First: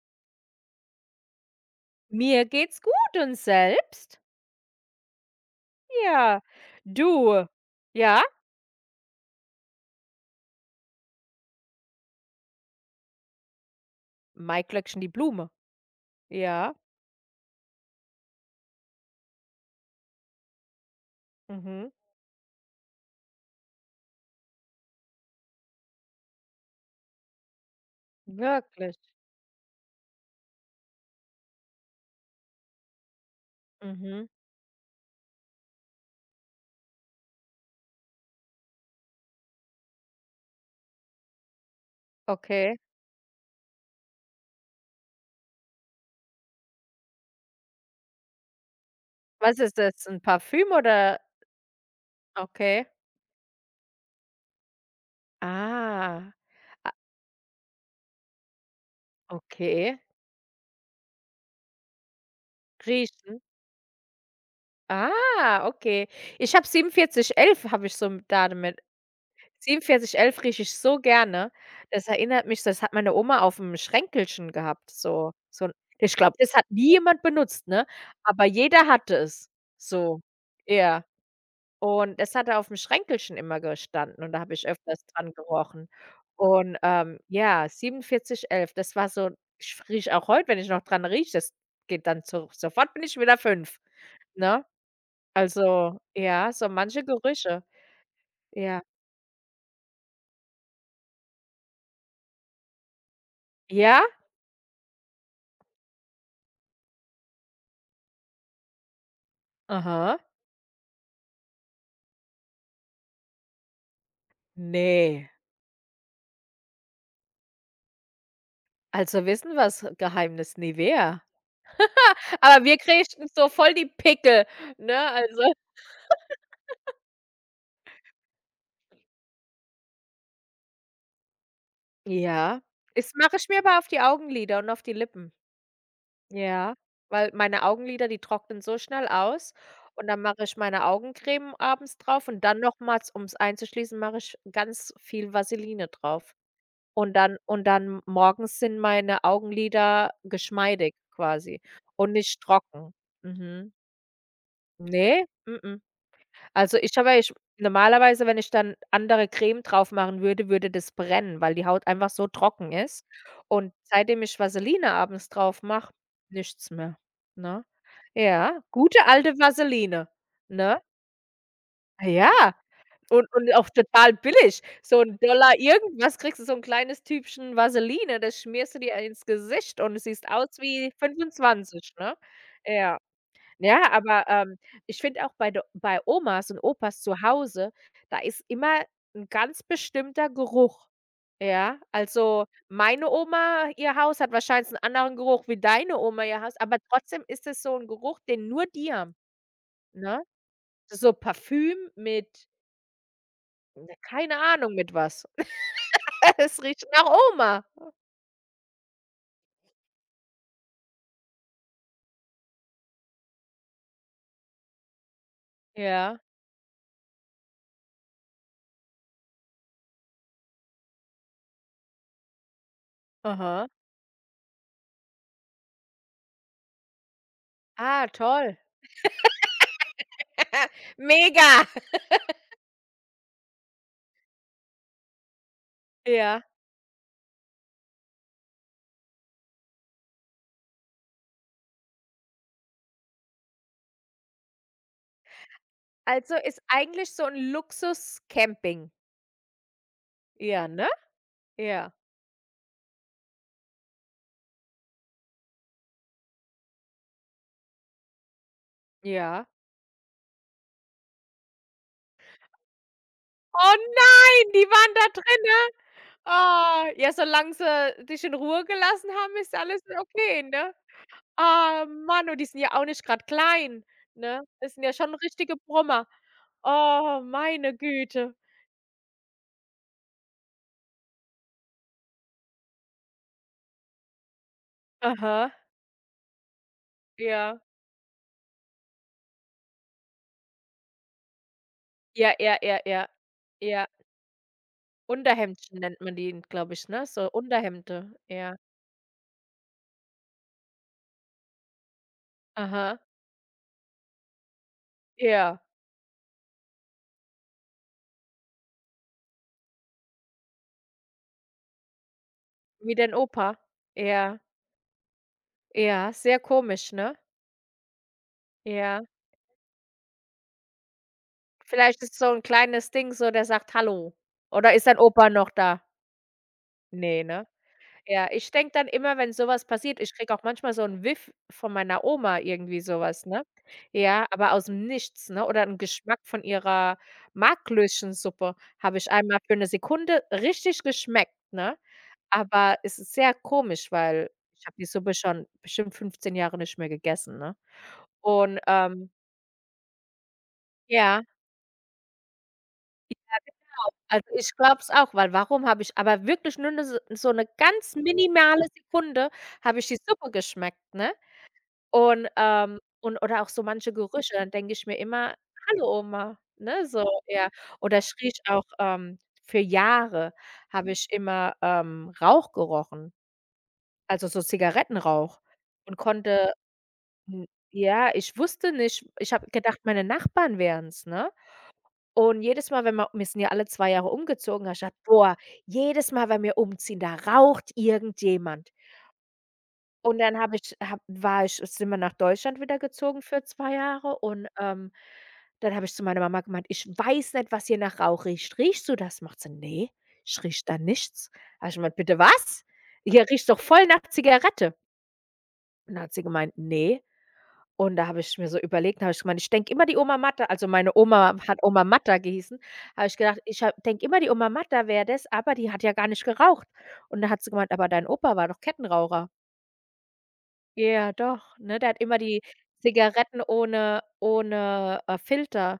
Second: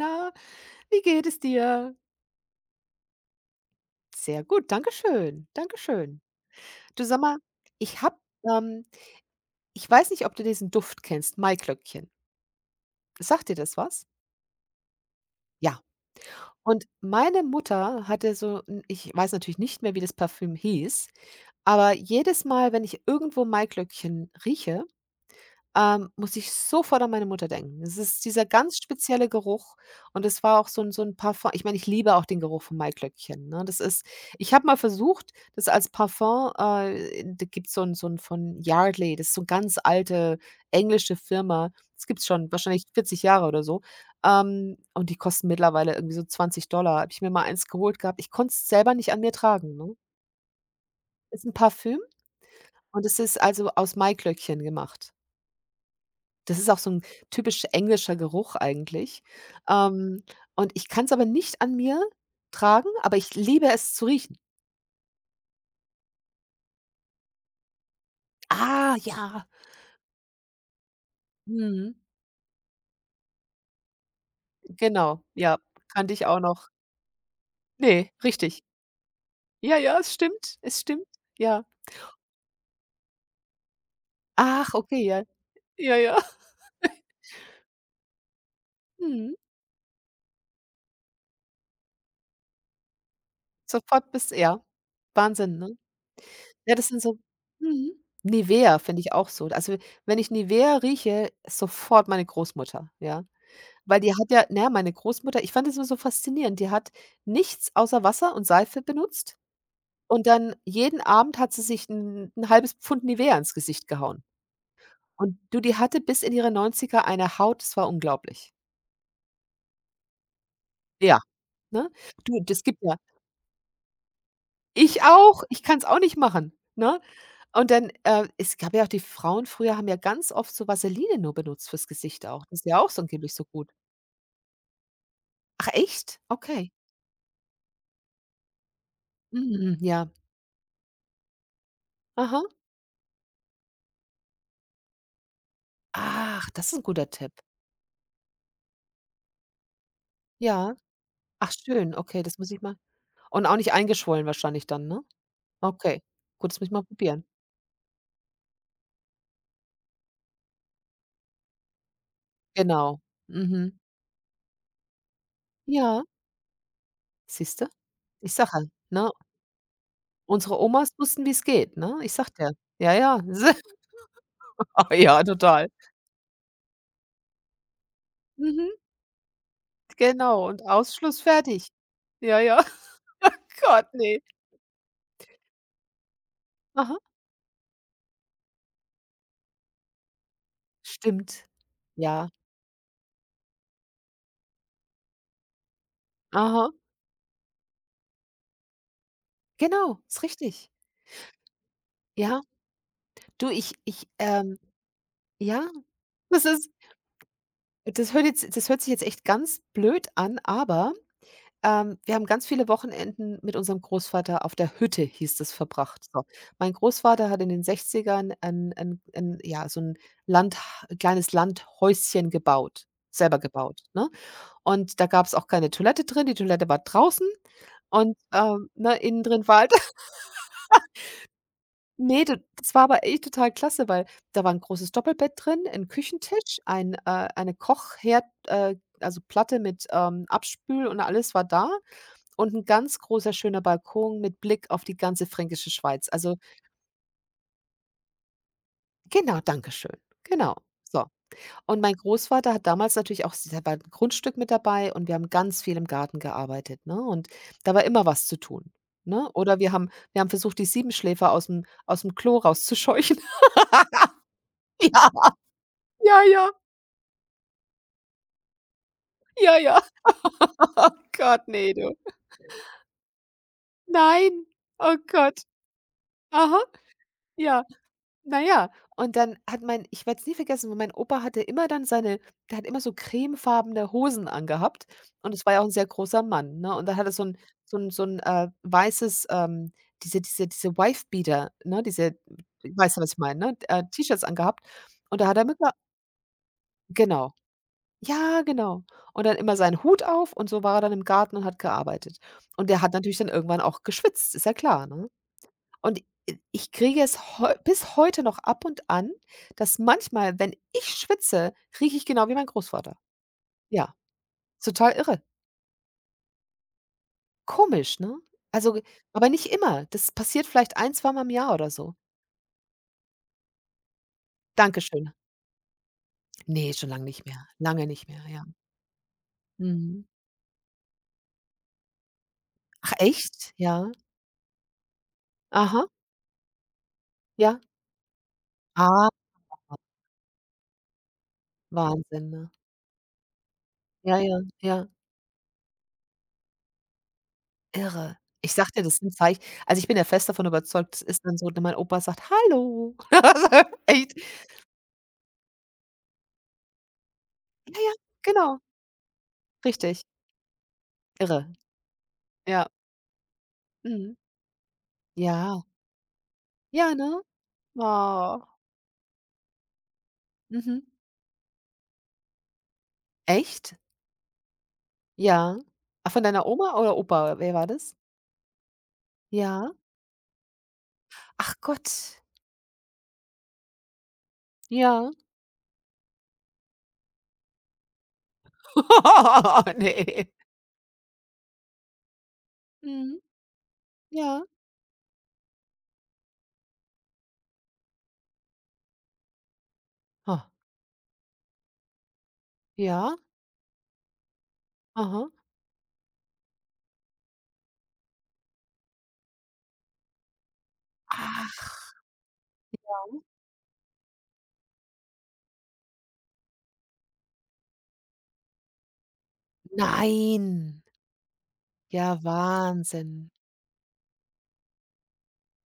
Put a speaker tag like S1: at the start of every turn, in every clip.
S1: Na, wie geht es dir?
S2: Mir geht's gut und selbst?
S1: Sehr gut, danke schön, danke schön.
S2: Ja,
S1: Du, sag mal,
S2: du,
S1: ich habe
S2: ja,
S1: ähm, ich weiß nicht, ob du diesen Duft kennst, Maiglöckchen. Sagt dir das was?
S2: Mai Glöckchen die Blume.
S1: Ja.
S2: Ja,
S1: Und meine Mutter hatte so 'n ich weiß natürlich nicht mehr, wie das Parfüm hieß,
S2: mhm,
S1: aber jedes Mal, wenn ich irgendwo Maiglöckchen rieche, muss ich sofort an meine Mutter denken. Es ist dieser ganz
S2: wirklich?
S1: spezielle Geruch und es war auch so 'n Parfum. Ich meine, ich liebe auch den Geruch von Maiglöckchen, ne? Das ist
S2: Mhm,
S1: Ich habe mal versucht, das als Parfum, da gibt's so 'n von Yardley, das ist so 'n ganz alte englische Firma. Das gibt's schon
S2: okay.
S1: wahrscheinlich 40 Jahre oder so. Und die kosten mittlerweile irgendwie so $20. Habe ich mir mal eins geholt gehabt. Ich konnte es selber nicht an mir
S2: Was
S1: tragen,
S2: ist
S1: ne?
S2: das, 'n Parfüm oder?
S1: Ist 'n Parfüm
S2: Okay.
S1: und es ist also aus Maiglöckchen gemacht.
S2: Ah,
S1: Das ist auch so
S2: a
S1: 'n typisch englischer Geruch eigentlich.
S2: okay.
S1: Ähm, und ich kann's aber nicht an mir tragen, aber ich
S2: Riechen.
S1: liebe es zu riechen.
S2: Ah, okay. Ich habe 4711 habe ich so 'n damit
S1: Ah, ja.
S2: Ziegenpfirsichelf rieche ich so gerne.
S1: Mhm.
S2: Das erinnert mich, das hat meine Oma auf'm Schränkelchen gehabt,
S1: Genau,
S2: so
S1: ja,
S2: so 'n.
S1: kannte
S2: Ich
S1: ich
S2: glaube,
S1: auch
S2: das hat
S1: noch.
S2: nie jemand benutzt, ne?
S1: Ne,
S2: Aber
S1: richtig.
S2: jeder hatte es,
S1: Ja, ja, es
S2: so.
S1: stimmt, es
S2: Ja,
S1: stimmt. Ja.
S2: und das hat da auf'm Schränkelchen immer gestanden und da habe ich
S1: Ach, okay,
S2: öfters
S1: ja.
S2: dran gerochen.
S1: Ja, ja.
S2: Und, ja, 4711, das war so.
S1: Mhm.
S2: Ich rieche auch heute, wenn ich noch dran rieche, das geht dann so sofort, bin ich wieder 5,
S1: Sofort bis ja.
S2: ne?
S1: Wahnsinn, ne?
S2: Also, ja, so
S1: Ja, das sind
S2: manche
S1: so
S2: Gerüche.
S1: mhm. Nivea
S2: Ja.
S1: finde ich auch so. Also, wenn ich Nivea rieche, sofort meine Großmutter, ja. Weil
S2: Ja?
S1: die hat ja naja, meine Großmutter, ich fand das immer so faszinierend, die hat nichts außer Wasser und Seife benutzt
S2: Aha.
S1: und dann jeden Abend hat sie sich 'n 1 Pfund Nivea ins Gesicht gehauen.
S2: Ne.
S1: Und du, die hatte bis in ihre 90ern eine Haut, das war unglaublich.
S2: Also, wissen wir's Geheimnis nie
S1: Ja,
S2: wer.
S1: ne? Du, das
S2: Aber wir
S1: gibt ja,
S2: kriegten so voll die Pickel,
S1: ich
S2: ne,
S1: auch,
S2: also
S1: ich kann's auch nicht machen, ne? Und dann, es gab ja auch die Frauen früher haben ja ganz oft so Vaseline nur benutzt fürs Gesicht auch. Das
S2: ja.
S1: ist ja auch so
S2: Das
S1: angeblich
S2: mache
S1: so
S2: ich mir
S1: gut.
S2: aber auf die Augenlider und auf die Lippen.
S1: Ach echt? Okay.
S2: Ja, weil meine Augenlider, die trocknen so schnell aus
S1: Mhm,
S2: und
S1: ja.
S2: dann mache ich meine Augencreme abends drauf und
S1: Aha.
S2: dann nochmals, um's einzuschließen, mache ich ganz viel Vaseline drauf.
S1: Ach, das ist 'n guter
S2: Und
S1: Tipp.
S2: dann und dann morgens sind meine Augenlider
S1: Ja.
S2: geschmeidig
S1: Ach
S2: quasi
S1: schön,
S2: und
S1: okay, das
S2: nicht
S1: muss ich mal
S2: trocken.
S1: und auch nicht
S2: Mhm.
S1: eingeschwollen wahrscheinlich dann, ne?
S2: Ne, mm.
S1: Okay, gut, das muss ich
S2: Also,
S1: mal
S2: ich habe ja
S1: probieren.
S2: ich normalerweise, wenn ich dann andere Creme drauf machen würde, würde das brennen, weil die Haut einfach so trocken
S1: Genau.
S2: ist.
S1: Mhm.
S2: Und seitdem ich Vaseline abends drauf mache,
S1: Ja,
S2: nichts mehr,
S1: siehst
S2: ne?
S1: du? Ich sage ja,
S2: Ja, gute
S1: ne,
S2: alte Vaseline,
S1: unsere
S2: ne?
S1: Omas wussten, wie's geht, ne?
S2: Ah,
S1: Ich sage
S2: ja,
S1: dir. Ja, ja.
S2: und auch total billig.
S1: Ah
S2: So 'n
S1: ja,
S2: Dollar
S1: total.
S2: irgendwas kriegst du so 'n kleines Tütchen Vaseline, das
S1: Mhm,
S2: schmierst du dir ins Gesicht und du siehst
S1: genau
S2: aus
S1: und
S2: wie
S1: Ausschluss fertig.
S2: 25, ne?
S1: Ja, ja.
S2: Ja. Ja,
S1: Gott, ne.
S2: aber, ich finde auch bei Omas und
S1: Aha,
S2: Opas zu Hause, da ist immer ein ganz bestimmter Geruch.
S1: stimmt.
S2: Ja,
S1: Ja.
S2: also, meine Oma, ihr Haus hat wahrscheinlich einen anderen Geruch wie deine Oma, ihr Haus,
S1: Aha,
S2: aber trotzdem ist es so ein Geruch, den nur die haben,
S1: genau,
S2: ne?
S1: ist richtig.
S2: So Parfüm
S1: Ja.
S2: mit,
S1: Du, ich
S2: na,
S1: ich,
S2: keine Ahnung mit was.
S1: ja, das
S2: Es
S1: ist
S2: riecht nach Oma.
S1: das hört sich jetzt echt ganz blöd an, aber wir haben ganz viele Wochenenden mit unserem Großvater auf der Hütte, hieß es, verbracht.
S2: Ja,
S1: So. Mein Großvater hat in den 60ern ein 'n 'n ja, so 'n Land kleines Landhäuschen gebaut, selber
S2: aha.
S1: gebaut, ne? Und da gab es auch keine Toilette drin, die Toilette war draußen
S2: Ah,
S1: und,
S2: toll.
S1: ne, innen drin war halt
S2: Mega.
S1: ne, d das war aber echt total klasse, weil da war ein großes Doppelbett drin, ein
S2: Ja,
S1: Küchentisch, eine Kochherd, also Platte mit, Abspül und alles war da und ein ganz großer, schöner Balkon mit Blick auf die ganze Fränkische Schweiz.
S2: also,
S1: Also
S2: ist eigentlich so ein Luxus-Camping,
S1: genau, Dankeschön. Genau,
S2: ja, ne?
S1: so. Und
S2: Ja,
S1: mein Großvater hat damals natürlich auch, s der war 'n Grundstück mit dabei und wir haben ganz viel im Garten gearbeitet, ne? Und da war immer was zu tun, ne?
S2: ja.
S1: Oder wir haben versucht, die Siebenschläfer aus dem Klo rauszuscheuchen.
S2: Oh nein, die waren da
S1: Ja, ja, ja,
S2: drinne. Oh, ja, solange sie dich in Ruhe gelassen haben, ist
S1: ja, ja.
S2: alles okay, ne?
S1: Oh Gott, nee,
S2: Ah,
S1: du.
S2: Mann, und die sind ja auch nicht grad klein, ne?
S1: Nein.
S2: Das sind ja
S1: Oh
S2: schon
S1: Gott.
S2: richtige Brummer.
S1: Aha,
S2: Oh,
S1: ja.
S2: meine Güte.
S1: Na ja, und dann hat mein ich werde es nie vergessen, weil mein Opa hatte immer dann seine der hat immer so cremefarbene Hosen angehabt und es
S2: Aha.
S1: war ja auch ein sehr großer Mann, ne? Und da hat er so ein,
S2: Ja.
S1: so ein, so ein weißes, diese Wife-Beater, ne, diese,
S2: Ja, ja, ja,
S1: weißt du,
S2: ja.
S1: was ich meine, ne,
S2: Ja.
S1: T-Shirts angehabt und da hat er immer
S2: Unterhemdchen nennt man die, glaube ich, ne? So
S1: genau.
S2: Unterhemde.
S1: Ja,
S2: Ja.
S1: genau. Und dann immer seinen Hut auf und so war er dann im Garten und hat gearbeitet. Und der hat
S2: Aha.
S1: natürlich dann irgendwann auch geschwitzt, ist ja klar, ne?
S2: Ja.
S1: Und i ich kriege es heu bis heute noch ab und an, dass manchmal, wenn ich schwitze, rieche ich genau wie mein
S2: Wie
S1: Großvater.
S2: dein Opa.
S1: Ja,
S2: Ja.
S1: total irre.
S2: Ja, sehr komisch, ne?
S1: Komisch, ne? Also,
S2: Ja.
S1: aber nicht immer. Das passiert vielleicht ein, zweimal im Jahr oder so.
S2: Vielleicht ist so 'n kleines Ding so, der sagt: „Hallo.“ Oder ist dein
S1: Dankeschön.
S2: Opa noch da?
S1: Ne, schon lange
S2: Ne,
S1: nicht
S2: ne?
S1: mehr. Lange nicht mehr,
S2: Ja,
S1: ja.
S2: ich denke dann immer, wenn so was passiert,
S1: Mhm.
S2: ich kriege auch manchmal so 'n Whiff von meiner Oma, irgendwie
S1: Ach
S2: so was, ne?
S1: echt? Ja.
S2: Ja, aber ausm Nichts, ne? Oder 'n
S1: Aha,
S2: Geschmack von ihrer
S1: ja.
S2: Marklöchensuppe habe
S1: Ah,
S2: ich einmal für 'ne Sekunde richtig geschmeckt, ne?
S1: Wahnsinn, ne?
S2: Aber es ist sehr komisch,
S1: Ja,
S2: weil
S1: ja,
S2: ich habe die
S1: ja.
S2: Suppe schon bestimmt 15 Jahre nicht mehr gegessen, ne?
S1: Irre. Ich
S2: Und,
S1: sag dir, das sind Zeich also, ich bin ja fest davon überzeugt, es ist
S2: ja.
S1: dann so, wenn mein Opa sagt: „Hallo.“ Echt.
S2: Also, ich glaube es auch, weil warum habe ich aber wirklich nur 'ne so so 'ne
S1: Ja, ja,
S2: ganz
S1: genau,
S2: minimale Sekunde habe ich die
S1: richtig.
S2: Suppe geschmeckt, ne?
S1: Irre.
S2: Und,
S1: Ja.
S2: ähm und oder auch so manche
S1: Mhm.
S2: Gerüche, dann denke ich mir immer:
S1: Ja.
S2: „Hallo Oma“, ne,
S1: Ja,
S2: so,
S1: ne?
S2: ja. Oder ich rieche
S1: Oh.
S2: auch, für Jahre
S1: Mhm.
S2: habe ich immer, Rauch gerochen,
S1: Echt?
S2: also so Zigarettenrauch
S1: Ja.
S2: und
S1: Ah, von deiner
S2: konnte
S1: Oma oder Opa?
S2: hm,
S1: Wer war das?
S2: ja, ich wusste nicht, ich habe
S1: Ja.
S2: gedacht, meine Nachbarn wären's, ne?
S1: Ach Gott.
S2: Und jedes Mal, wenn wir sind ja alle 2 Jahre umgezogen, habe ich gedacht:
S1: Ja.
S2: „Boah, jedes Mal, wenn wir umziehen, da raucht irgendjemand.“ Und
S1: Ne.
S2: dann habe ich habe war ich sind wir nach Deutschland wieder
S1: Mhm.
S2: gezogen für 2 Jahre
S1: Ja.
S2: und, dann habe ich zu meiner Mama gemeint: „Ich weiß nicht, was hier nach Rauch riecht. Riechst du das?“ Macht sie: nee. Ich
S1: Ha.
S2: rieche da nichts.“ Habe ich gemeint: „Bitte was?
S1: Ja.
S2: Hier riecht doch voll nach Zigarette.“
S1: Aha.
S2: Und dann hat sie gemeint: nee. Und da habe ich mir so überlegt, habe ich gemeint, ich denke immer, die Oma Matta also, meine Oma hat
S1: Ach,
S2: Oma Matta gehießen, habe ich gedacht, ich ha denke immer, die Oma Matta wäre das, aber die hat ja gar nicht geraucht. Und da hat sie gemeint: „Aber dein Opa war doch Kettenraucher.“
S1: nein.
S2: Ja, doch, ne? Der hat immer
S1: Ja,
S2: die
S1: Wahnsinn.
S2: Zigaretten ohne, Filter,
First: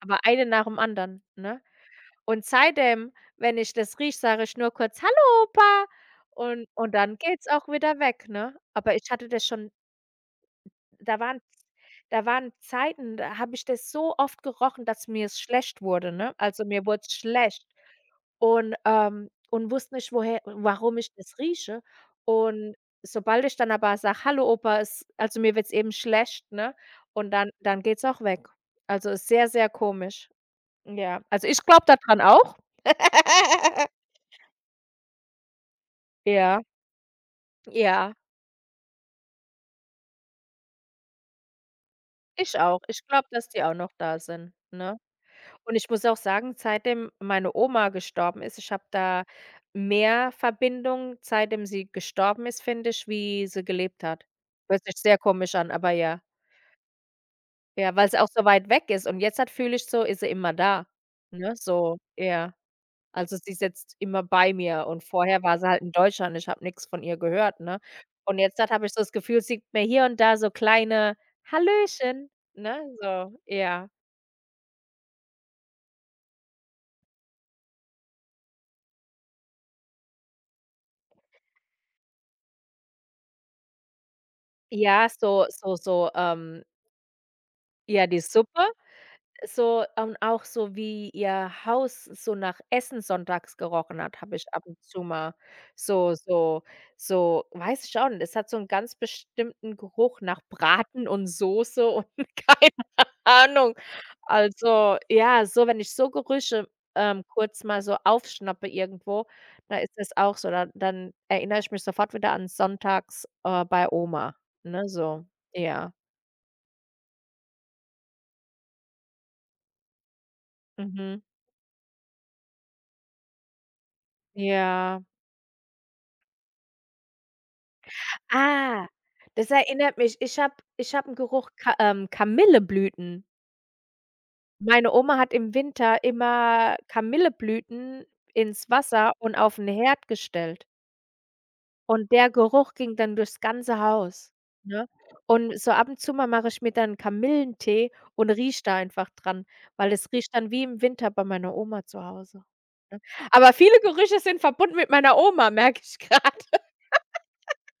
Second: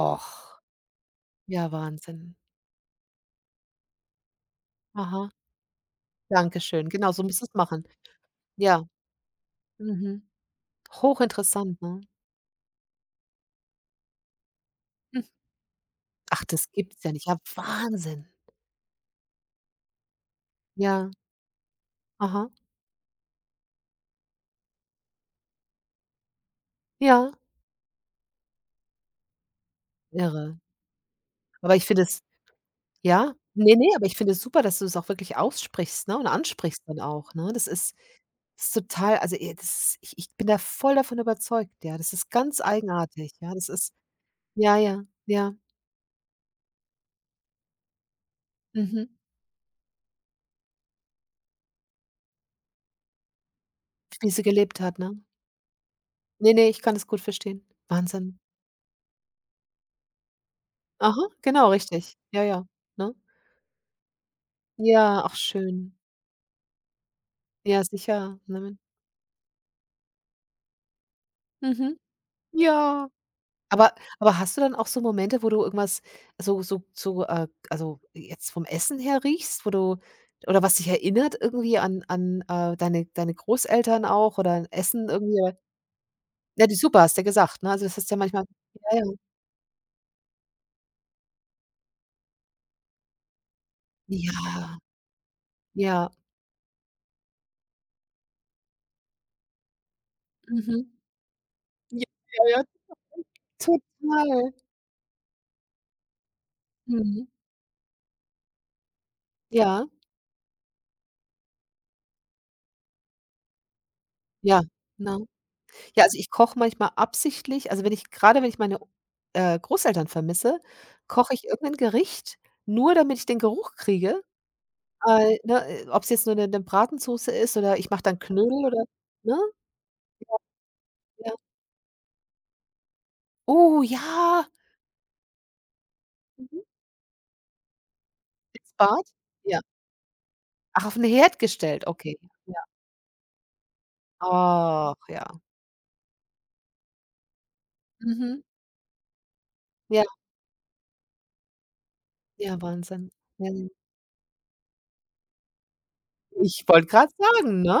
S2: aber eine nach dem anderen, ne?
S1: Ja, Wahnsinn.
S2: Und seitdem, wenn ich das rieche, sage ich nur kurz:
S1: Aha.
S2: „Hallo Opa.“
S1: Danke
S2: Und
S1: schön.
S2: und
S1: Genau,
S2: dann
S1: so musst du
S2: geht's
S1: es
S2: auch
S1: machen.
S2: wieder weg, ne?
S1: Ja.
S2: Aber ich hatte das schon,
S1: Mhm.
S2: da waren
S1: Hochinteressant, ne?
S2: da waren Zeiten, da habe ich das so oft gerochen, dass mir es schlecht wurde, ne?
S1: Ach,
S2: Also,
S1: das
S2: mir
S1: gibt's ja
S2: wurd's
S1: nicht. Ja,
S2: schlecht
S1: Wahnsinn.
S2: und wusste nicht, woher warum
S1: Ja,
S2: ich das rieche.
S1: aha,
S2: Und sobald ich dann aber sage: „Hallo Opa, es also, mir wird's eben schlecht“, ne? Und
S1: ja,
S2: dann geht's auch weg. Also, ist sehr, sehr komisch.
S1: irre.
S2: Ja, also, ich
S1: Aber ich
S2: glaube
S1: finde es
S2: daran auch.
S1: ja? Ne, ne, aber ich finde es super, dass du es auch wirklich aussprichst, ne, und
S2: Ja,
S1: ansprichst dann auch, ne? Das ist
S2: ja,
S1: ist total also, e das ist ich bin da voll davon überzeugt, ja. Das ist
S2: ich
S1: ganz
S2: auch. Ich glaube,
S1: eigenartig,
S2: dass
S1: ja.
S2: die
S1: Das
S2: auch
S1: ist
S2: noch da sind,
S1: ja,
S2: ne?
S1: ja, ja,
S2: Und ich muss auch sagen, seitdem meine Oma gestorben ist, ich habe
S1: mhm,
S2: da mehr Verbindung, seitdem sie gestorben ist, finde ich, wie sie gelebt hat.
S1: wie sie gelebt
S2: Hört sich
S1: hat,
S2: sehr
S1: ne?
S2: komisch an, aber ja.
S1: Ne, ne, ich kann das gut verstehen.
S2: Ja, weil's auch
S1: Wahnsinn.
S2: so weit weg ist und jetzt halt fühle ich so, ist sie immer da,
S1: Aha,
S2: ne,
S1: genau,
S2: so,
S1: richtig. Ja,
S2: ja.
S1: ja, ne?
S2: Also, sie ist jetzt immer bei mir und
S1: Ja, ach
S2: vorher war sie halt in
S1: schön.
S2: Deutschland, ich habe nichts von ihr gehört, ne?
S1: Ja, sicher,
S2: Und jetzt halt
S1: ne?
S2: habe ich so das Gefühl, sie gibt mir hier und da so kleine
S1: Mhm.
S2: „Hallöchen“, ne,
S1: Ja.
S2: so, ja.
S1: Aber aber hast du dann auch so Momente, wo du irgendwas also, jetzt vom Essen her riechst, wo du oder was dich erinnert irgendwie an deine Großeltern auch oder an Essen
S2: Ja,
S1: irgendwie
S2: so
S1: oder
S2: so so,
S1: ja, die Suppe hast du ja gesagt, ne? Also, das
S2: ja,
S1: ist ja
S2: die
S1: manchmal
S2: Suppe.
S1: ja, ja.
S2: So und auch so, wie ihr Haus so nach Essen sonntags gerochen hat, habe ich ab
S1: Ja,
S2: und zu mal
S1: ja,
S2: so so so weiß ich schon, es hat so einen ganz bestimmten Geruch nach
S1: mhm.
S2: Braten und Soße
S1: Ja,
S2: und
S1: ja, ja,
S2: keine Ahnung.
S1: total.
S2: Also, ja, so wenn ich so Gerüche,
S1: Mhm.
S2: kurz mal so aufschnappe irgendwo, da
S1: Ja,
S2: ist es auch so, dann erinnere ich mich sofort wieder an sonntags, bei Oma,
S1: ja,
S2: ne, so.
S1: ne?
S2: Ja.
S1: Ja, also ich koche manchmal absichtlich, also, wenn ich meine, Großeltern vermisse,
S2: Mhm.
S1: koche ich irgendein Gericht, nur damit ich den Geruch kriege,
S2: Ja.
S1: weil, ne, ob's jetzt nur 'ne Bratensoße ist oder ich mache dann Knödel oder
S2: Ah,
S1: ne?
S2: das erinnert mich, ich habe 'n
S1: Ja.
S2: Geruch Ka Kamilleblüten.
S1: Oh ja,
S2: Meine Oma hat im Winter
S1: mhm,
S2: immer Kamilleblüten ins
S1: ins Bad?
S2: Wasser und auf
S1: Ja.
S2: 'n Herd gestellt.
S1: Ach, auf 'n Herd gestellt,
S2: Und
S1: okay.
S2: der
S1: Ja.
S2: Geruch ging dann durchs ganze Haus, ne?
S1: Ach ja.
S2: Und so ab und zu mal mache ich mir dann Kamillentee und
S1: Mhm.
S2: rieche da einfach dran, weil
S1: Ja,
S2: es riecht dann wie im Winter bei meiner Oma zu Hause.
S1: ja, Wahnsinn. Ja,
S2: Aber
S1: ja.
S2: viele Gerüche sind verbunden mit meiner Oma, merke ich grade.
S1: Ich wollte grad sagen, ne?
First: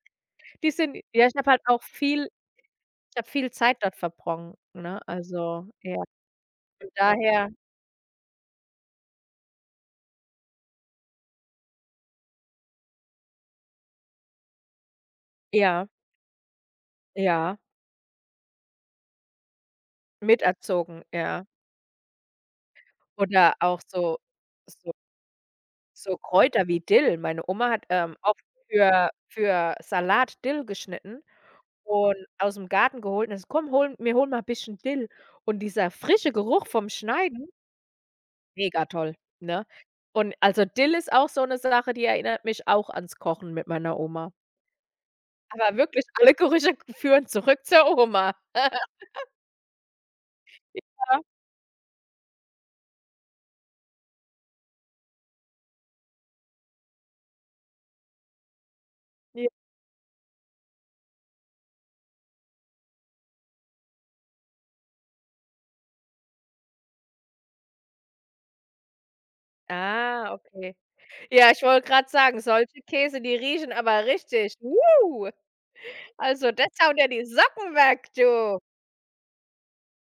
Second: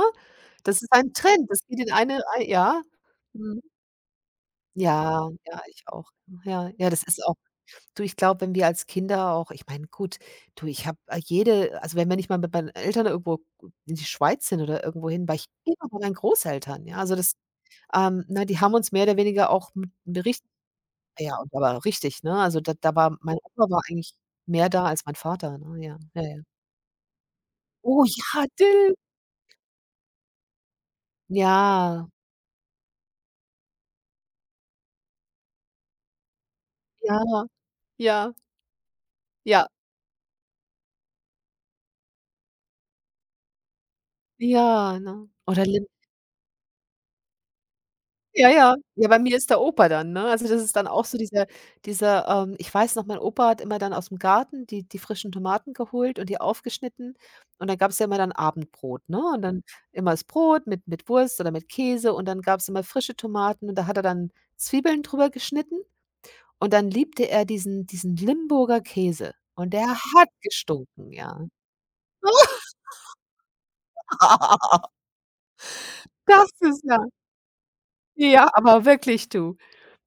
S2: Die
S1: Das ist
S2: sind
S1: ein
S2: ja, ich
S1: Trend.
S2: habe halt
S1: Das geht
S2: auch
S1: in eine
S2: viel
S1: ei ja.
S2: Ich habe viel
S1: Mhm.
S2: Zeit dort verbrochen, ne?
S1: Ja, ja,
S2: Also,
S1: ich
S2: ja,
S1: auch. Ja, ja,
S2: von
S1: das ist auch,
S2: daher
S1: du, ich glaube, wenn wir als Kinder auch, ich meine, gut, du, ich habe, jede also, wenn wir nicht mal mit meinen Eltern irgendwo in die Schweiz sind oder irgendwohin, war ich immer
S2: ja,
S1: bei meinen Großeltern, ja? Also, das
S2: ja,
S1: ne, die haben uns mehr oder weniger auch mit, richt
S2: miterzogen,
S1: ja,
S2: ja.
S1: und aber richtig, ne? Also, da war mein
S2: Oder
S1: Opa
S2: auch
S1: war eigentlich mehr da
S2: so
S1: als mein Vater, ne? Ja,
S2: so
S1: ja, ja.
S2: Kräuter wie Dill. Meine Oma hat,
S1: Oh
S2: oft
S1: ja, Dill.
S2: für Salat Dill geschnitten
S1: Ja,
S2: und aus'm Garten geholt und hat gesagt: „Komm, hol wir holen mal bisschen Dill.“ Und dieser frische Geruch vom
S1: ja,
S2: Schneiden,
S1: ja,
S2: mega toll,
S1: ja,
S2: ne? Und also Dill ist auch so 'ne Sache, die erinnert mich auch ans Kochen mit meiner Oma.
S1: ja, ne? Oder
S2: Aber wirklich alle Gerüche führen zurück zur Oma.
S1: ja, ja. Ja, bei mir ist der Opa dann, ne? Also, das ist dann auch so
S2: Ja,
S1: ich weiß noch, mein Opa hat immer dann aus'm Garten die frischen Tomaten geholt und die aufgeschnitten und dann gab's ja immer dann Abendbrot, ne? Und
S2: ja.
S1: dann immer das Brot mit Wurst oder mit Käse und dann gab's immer frische Tomaten und da hat er dann Zwiebeln drüber geschnitten und dann liebte er diesen Limburger Käse und der hat
S2: Ah, okay.
S1: gestunken, ja.
S2: Ja, ich wollte gerade sagen, solche Käse, die riechen aber richtig.
S1: Das
S2: Also das
S1: ist ja
S2: haut ja die Socken weg,
S1: ja,
S2: du.
S1: aber wirklich, du.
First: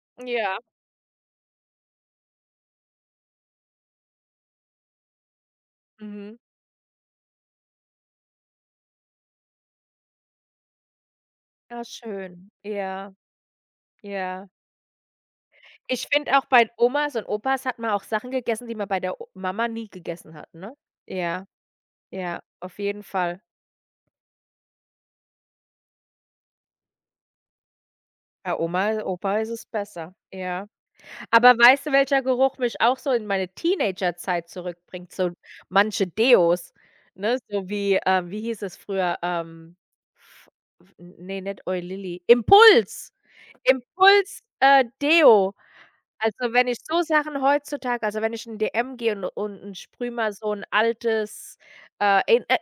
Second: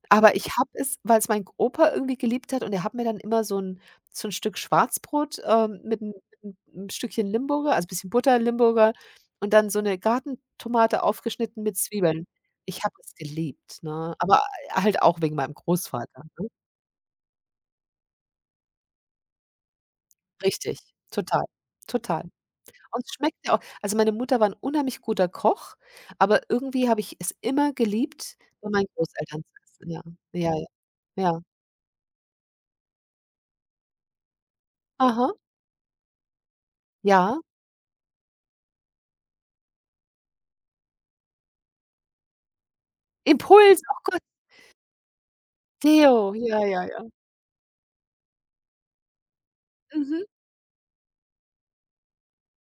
S1: Aber ich
S2: Ja,
S1: habe es, weil es mein Opa irgendwie geliebt hat und er hat mir dann immer so 'n Stück Schwarzbrot, mit 'n
S2: mhm.
S1: mit 'n Stückchen Limburger, also, bisschen Butter, Limburger und dann so 'ne Gartentomate aufgeschnitten mit
S2: Ah,
S1: Zwiebeln.
S2: schön.
S1: Ich habe
S2: Ja,
S1: es geliebt, ne? Aber,
S2: ja.
S1: halt auch wegen meinem
S2: Ich
S1: Großvater,
S2: finde auch
S1: ne?
S2: bei Omas und Opas hat man auch Sachen gegessen, die man bei der o Mama nie gegessen hat, ne?
S1: Richtig, total,
S2: Ja,
S1: total.
S2: ja, auf jeden
S1: Und es schmeckt
S2: Fall.
S1: ja auch, also, meine Mutter war 'n unheimlich guter Koch, aber irgendwie habe ich es immer geliebt,
S2: Bei
S1: bei meinen
S2: Oma Opa
S1: Großeltern
S2: ist
S1: zu
S2: es
S1: essen, ja.
S2: besser,
S1: Ja, ja,
S2: ja.
S1: ja.
S2: Aber weißt du, welcher Geruch mich auch so in meine Teenagerzeit zurückbringt? So
S1: Aha,
S2: manche Deos, ne?
S1: ja.
S2: So wie, wie hieß es früher? F f Ne, nicht Oi Lilly. Impuls!
S1: Impuls, oh Gott.
S2: Impuls, Deo.
S1: Theo,
S2: Also,
S1: ja,
S2: wenn ich
S1: ja,
S2: so
S1: ja.
S2: Sachen heutzutage also, wenn ich in 'n M gehe und und sprühe
S1: Mhm.
S2: mal so ein altes, Ein E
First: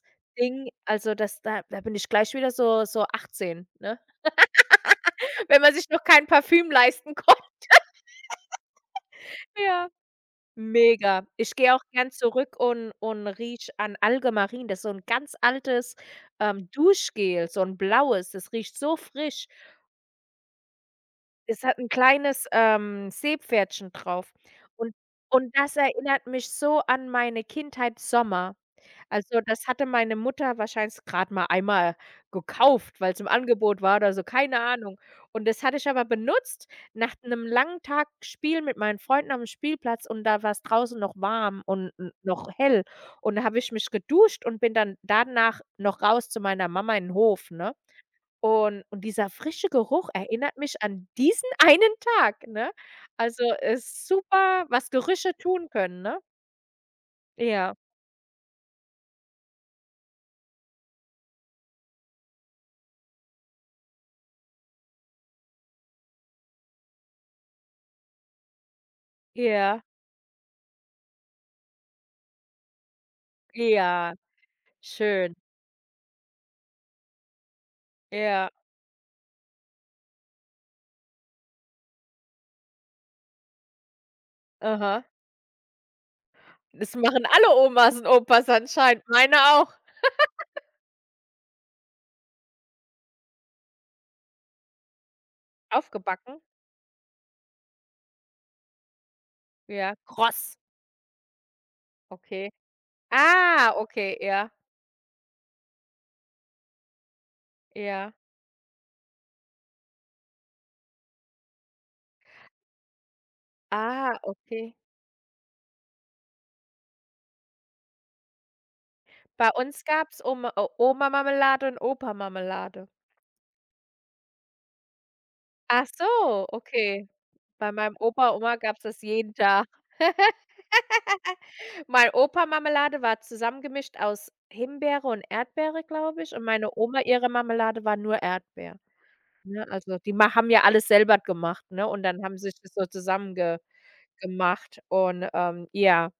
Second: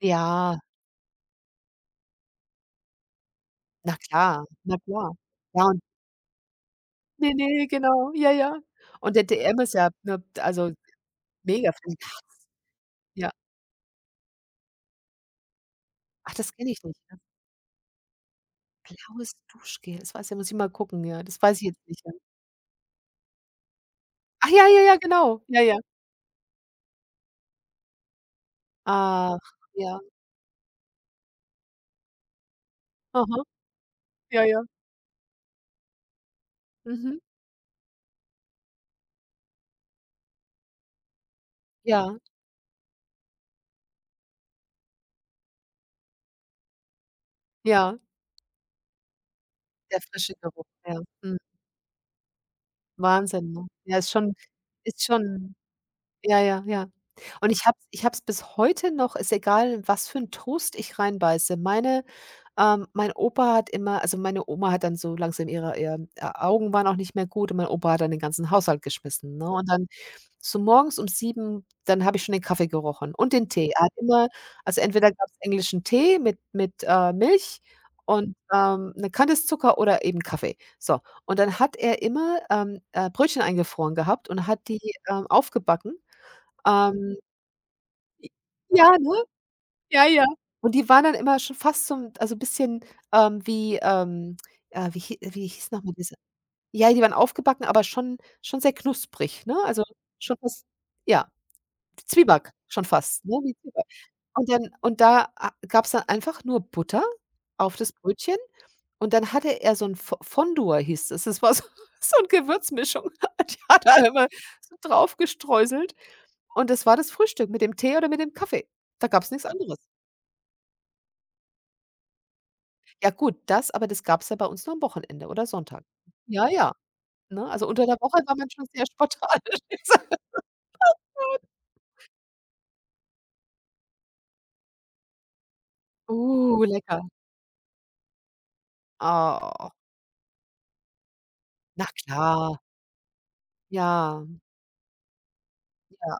S1: Ja,
S2: also, das da bin ich gleich wieder so 18,
S1: na
S2: ne?
S1: klar, na klar.
S2: Wenn
S1: Ja,
S2: man
S1: und
S2: sich noch kein Parfüm leisten
S1: ne,
S2: konnte.
S1: ne, genau, ja, ja. Und der DM ist
S2: Ja.
S1: ja, ne, also
S2: Mega. Ich
S1: mega
S2: gehe auch
S1: viel.
S2: gern zurück und
S1: Ja.
S2: riech an Algemarin. Das ist so ein ganz altes,
S1: Ach, das kenne ich nicht, ne?
S2: Duschgel, so ein blaues. Das riecht so
S1: Blaues
S2: frisch.
S1: Duschgel, das weiß, ja, muss ich mal gucken, ja, das weiß
S2: Es
S1: ich
S2: hat
S1: jetzt
S2: ein
S1: nicht, ja.
S2: kleines, Seepferdchen drauf.
S1: Ach ja, ja,
S2: Und
S1: ja, genau.
S2: und
S1: Ja, ja.
S2: das erinnert mich so an meine Kindheit Sommer.
S1: Ach,
S2: Also, das hatte
S1: ja.
S2: meine Mutter wahrscheinlich gerade mal einmal gekauft, weil's im
S1: Aha.
S2: Angebot war oder so,
S1: Ja,
S2: keine
S1: ja.
S2: Ahnung. Und das hatte ich aber benutzt nach
S1: Mhm.
S2: 'nem langen Tag Spielen mit meinen Freunden am Spielplatz und da war's draußen noch warm und n
S1: Ja,
S2: noch hell. Und da habe ich mich geduscht und bin dann danach noch raus zu meiner Mama in 'n Hof, ne?
S1: ja,
S2: Und dieser frische
S1: der
S2: Geruch
S1: frische
S2: erinnert
S1: Geruch,
S2: mich
S1: ja.
S2: an
S1: Mhm.
S2: diesen einen Tag, ne? Also,
S1: Wahnsinn, ne? Ja,
S2: ist
S1: ist schon
S2: super, was
S1: ist
S2: Gerüche
S1: schon
S2: tun können, ne?
S1: ja, ja, ja. Und ich
S2: Ja,
S1: habe ich habe es bis heute noch, ist egal, in was für 'n Toast ich reinbeiße. Mein Opa hat immer also, meine Oma hat dann so langsam ihre ihr Augen waren auch nicht mehr gut und mein Opa hat dann den ganzen Haushalt geschmissen, ne? Und
S2: ja,
S1: dann so morgens um 7 dann habe ich schon den Kaffee gerochen und den Tee. Er hat
S2: ja,
S1: immer also, entweder gab's
S2: schön.
S1: englischen Tee mit Milch und,
S2: Ja,
S1: 'ne Kante Zucker oder eben Kaffee. So, und dann hat er immer, Brötchen eingefroren gehabt und hat die,
S2: aha.
S1: aufgebacken.
S2: Das
S1: Ähm
S2: machen alle Omas und
S1: J
S2: Opas
S1: ja,
S2: anscheinend,
S1: ne?
S2: meine auch.
S1: Ja, ja. Und die waren dann immer schon fast so 'n, also, bisschen, wie, wie hie wie hieß noch mal diese
S2: Aufgebacken?
S1: ja, die waren aufgebacken, aber schon sehr knusprig, ne? Also,
S2: Ja,
S1: schon
S2: kross.
S1: fast ja, Zwieback
S2: Okay.
S1: schon fast, ne, wie
S2: Ah,
S1: Zwieback.
S2: okay, ja,
S1: Und da a gab's dann einfach nur Butter auf das
S2: ja.
S1: Brötchen und dann hatte er so 'n Fo Fondue hieß das. Das war so so 'n Gewürzmischung, die hat er
S2: Ah,
S1: immer
S2: okay.
S1: so drauf gestreuselt und das war das Frühstück mit dem Tee oder mit dem Kaffee. Da gab's nix
S2: Bei
S1: anderes.
S2: uns gab's Oma o Oma-Marmelade und Opa-Marmelade.
S1: Ja gut, das aber das gab's ja bei uns nur am Wochenende oder Sonntag.
S2: Ach so,
S1: Ja, ja,
S2: okay.
S1: ne? Also,
S2: Bei
S1: unter der
S2: meinem
S1: Woche
S2: Opa,
S1: war man
S2: Oma
S1: schon
S2: gab's
S1: sehr
S2: das jeden
S1: spartanisch.
S2: Tag. Mein Opa Marmelade war zusammengemischt aus Himbeere und Erdbeere, glaube ich, und meine
S1: Lecker.
S2: Oma, ihre Marmelade war nur Erdbeer. Ne,
S1: Oh,
S2: also die ma haben ja alles selber gemacht,
S1: na
S2: ne, und dann haben sie
S1: klar.
S2: sich das so zusammen
S1: Ja,
S2: gemacht und, ja,
S1: ja,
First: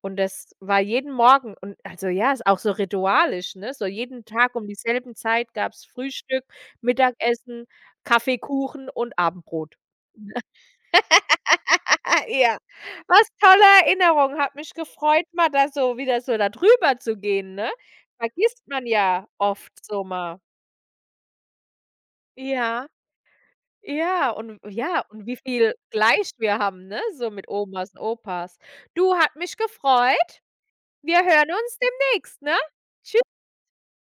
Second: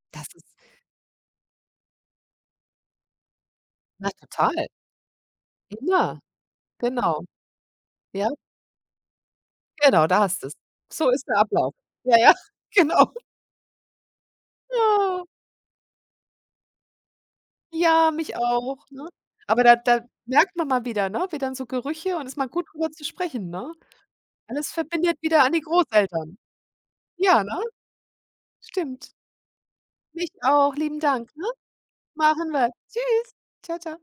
S2: und
S1: das ist
S2: das war jeden Morgen und also ja, ist auch so ritualisch, ne? So
S1: na
S2: jeden
S1: total.
S2: Tag um dieselben Zeit gab's
S1: Immer,
S2: Frühstück,
S1: genau.
S2: Mittagessen,
S1: Ja,
S2: Kaffee, Kuchen und Abendbrot.
S1: genau, da hast du's. So ist der Ablauf. Ja, ja,
S2: Ja,
S1: genau.
S2: was tolle Erinnerung. Hat mich
S1: Ja.
S2: gefreut, mal da so wieder so da drüber zu gehen, ne?
S1: Ja, mich
S2: Vergisst
S1: auch,
S2: man
S1: ne?
S2: ja
S1: Aber
S2: oft
S1: da
S2: so mal.
S1: merkt man mal wieder, ne, wie dann so Gerüche und ist mal gut
S2: Ja.
S1: drüber zu sprechen, ne?
S2: Ja, und
S1: Alles
S2: ja,
S1: verbindet
S2: und wie
S1: wieder an die
S2: viel gleich
S1: Großeltern.
S2: wir haben, ne, so
S1: Ja,
S2: mit
S1: ne?
S2: Omas und Opas. Du,
S1: Stimmt.
S2: hat mich
S1: Mich
S2: gefreut.
S1: auch, lieben
S2: Wir
S1: Dank, ne?
S2: hören uns demnächst,
S1: Machen
S2: ne?
S1: wir. Tschüss.
S2: Tschüss.
S1: Ciao ciao.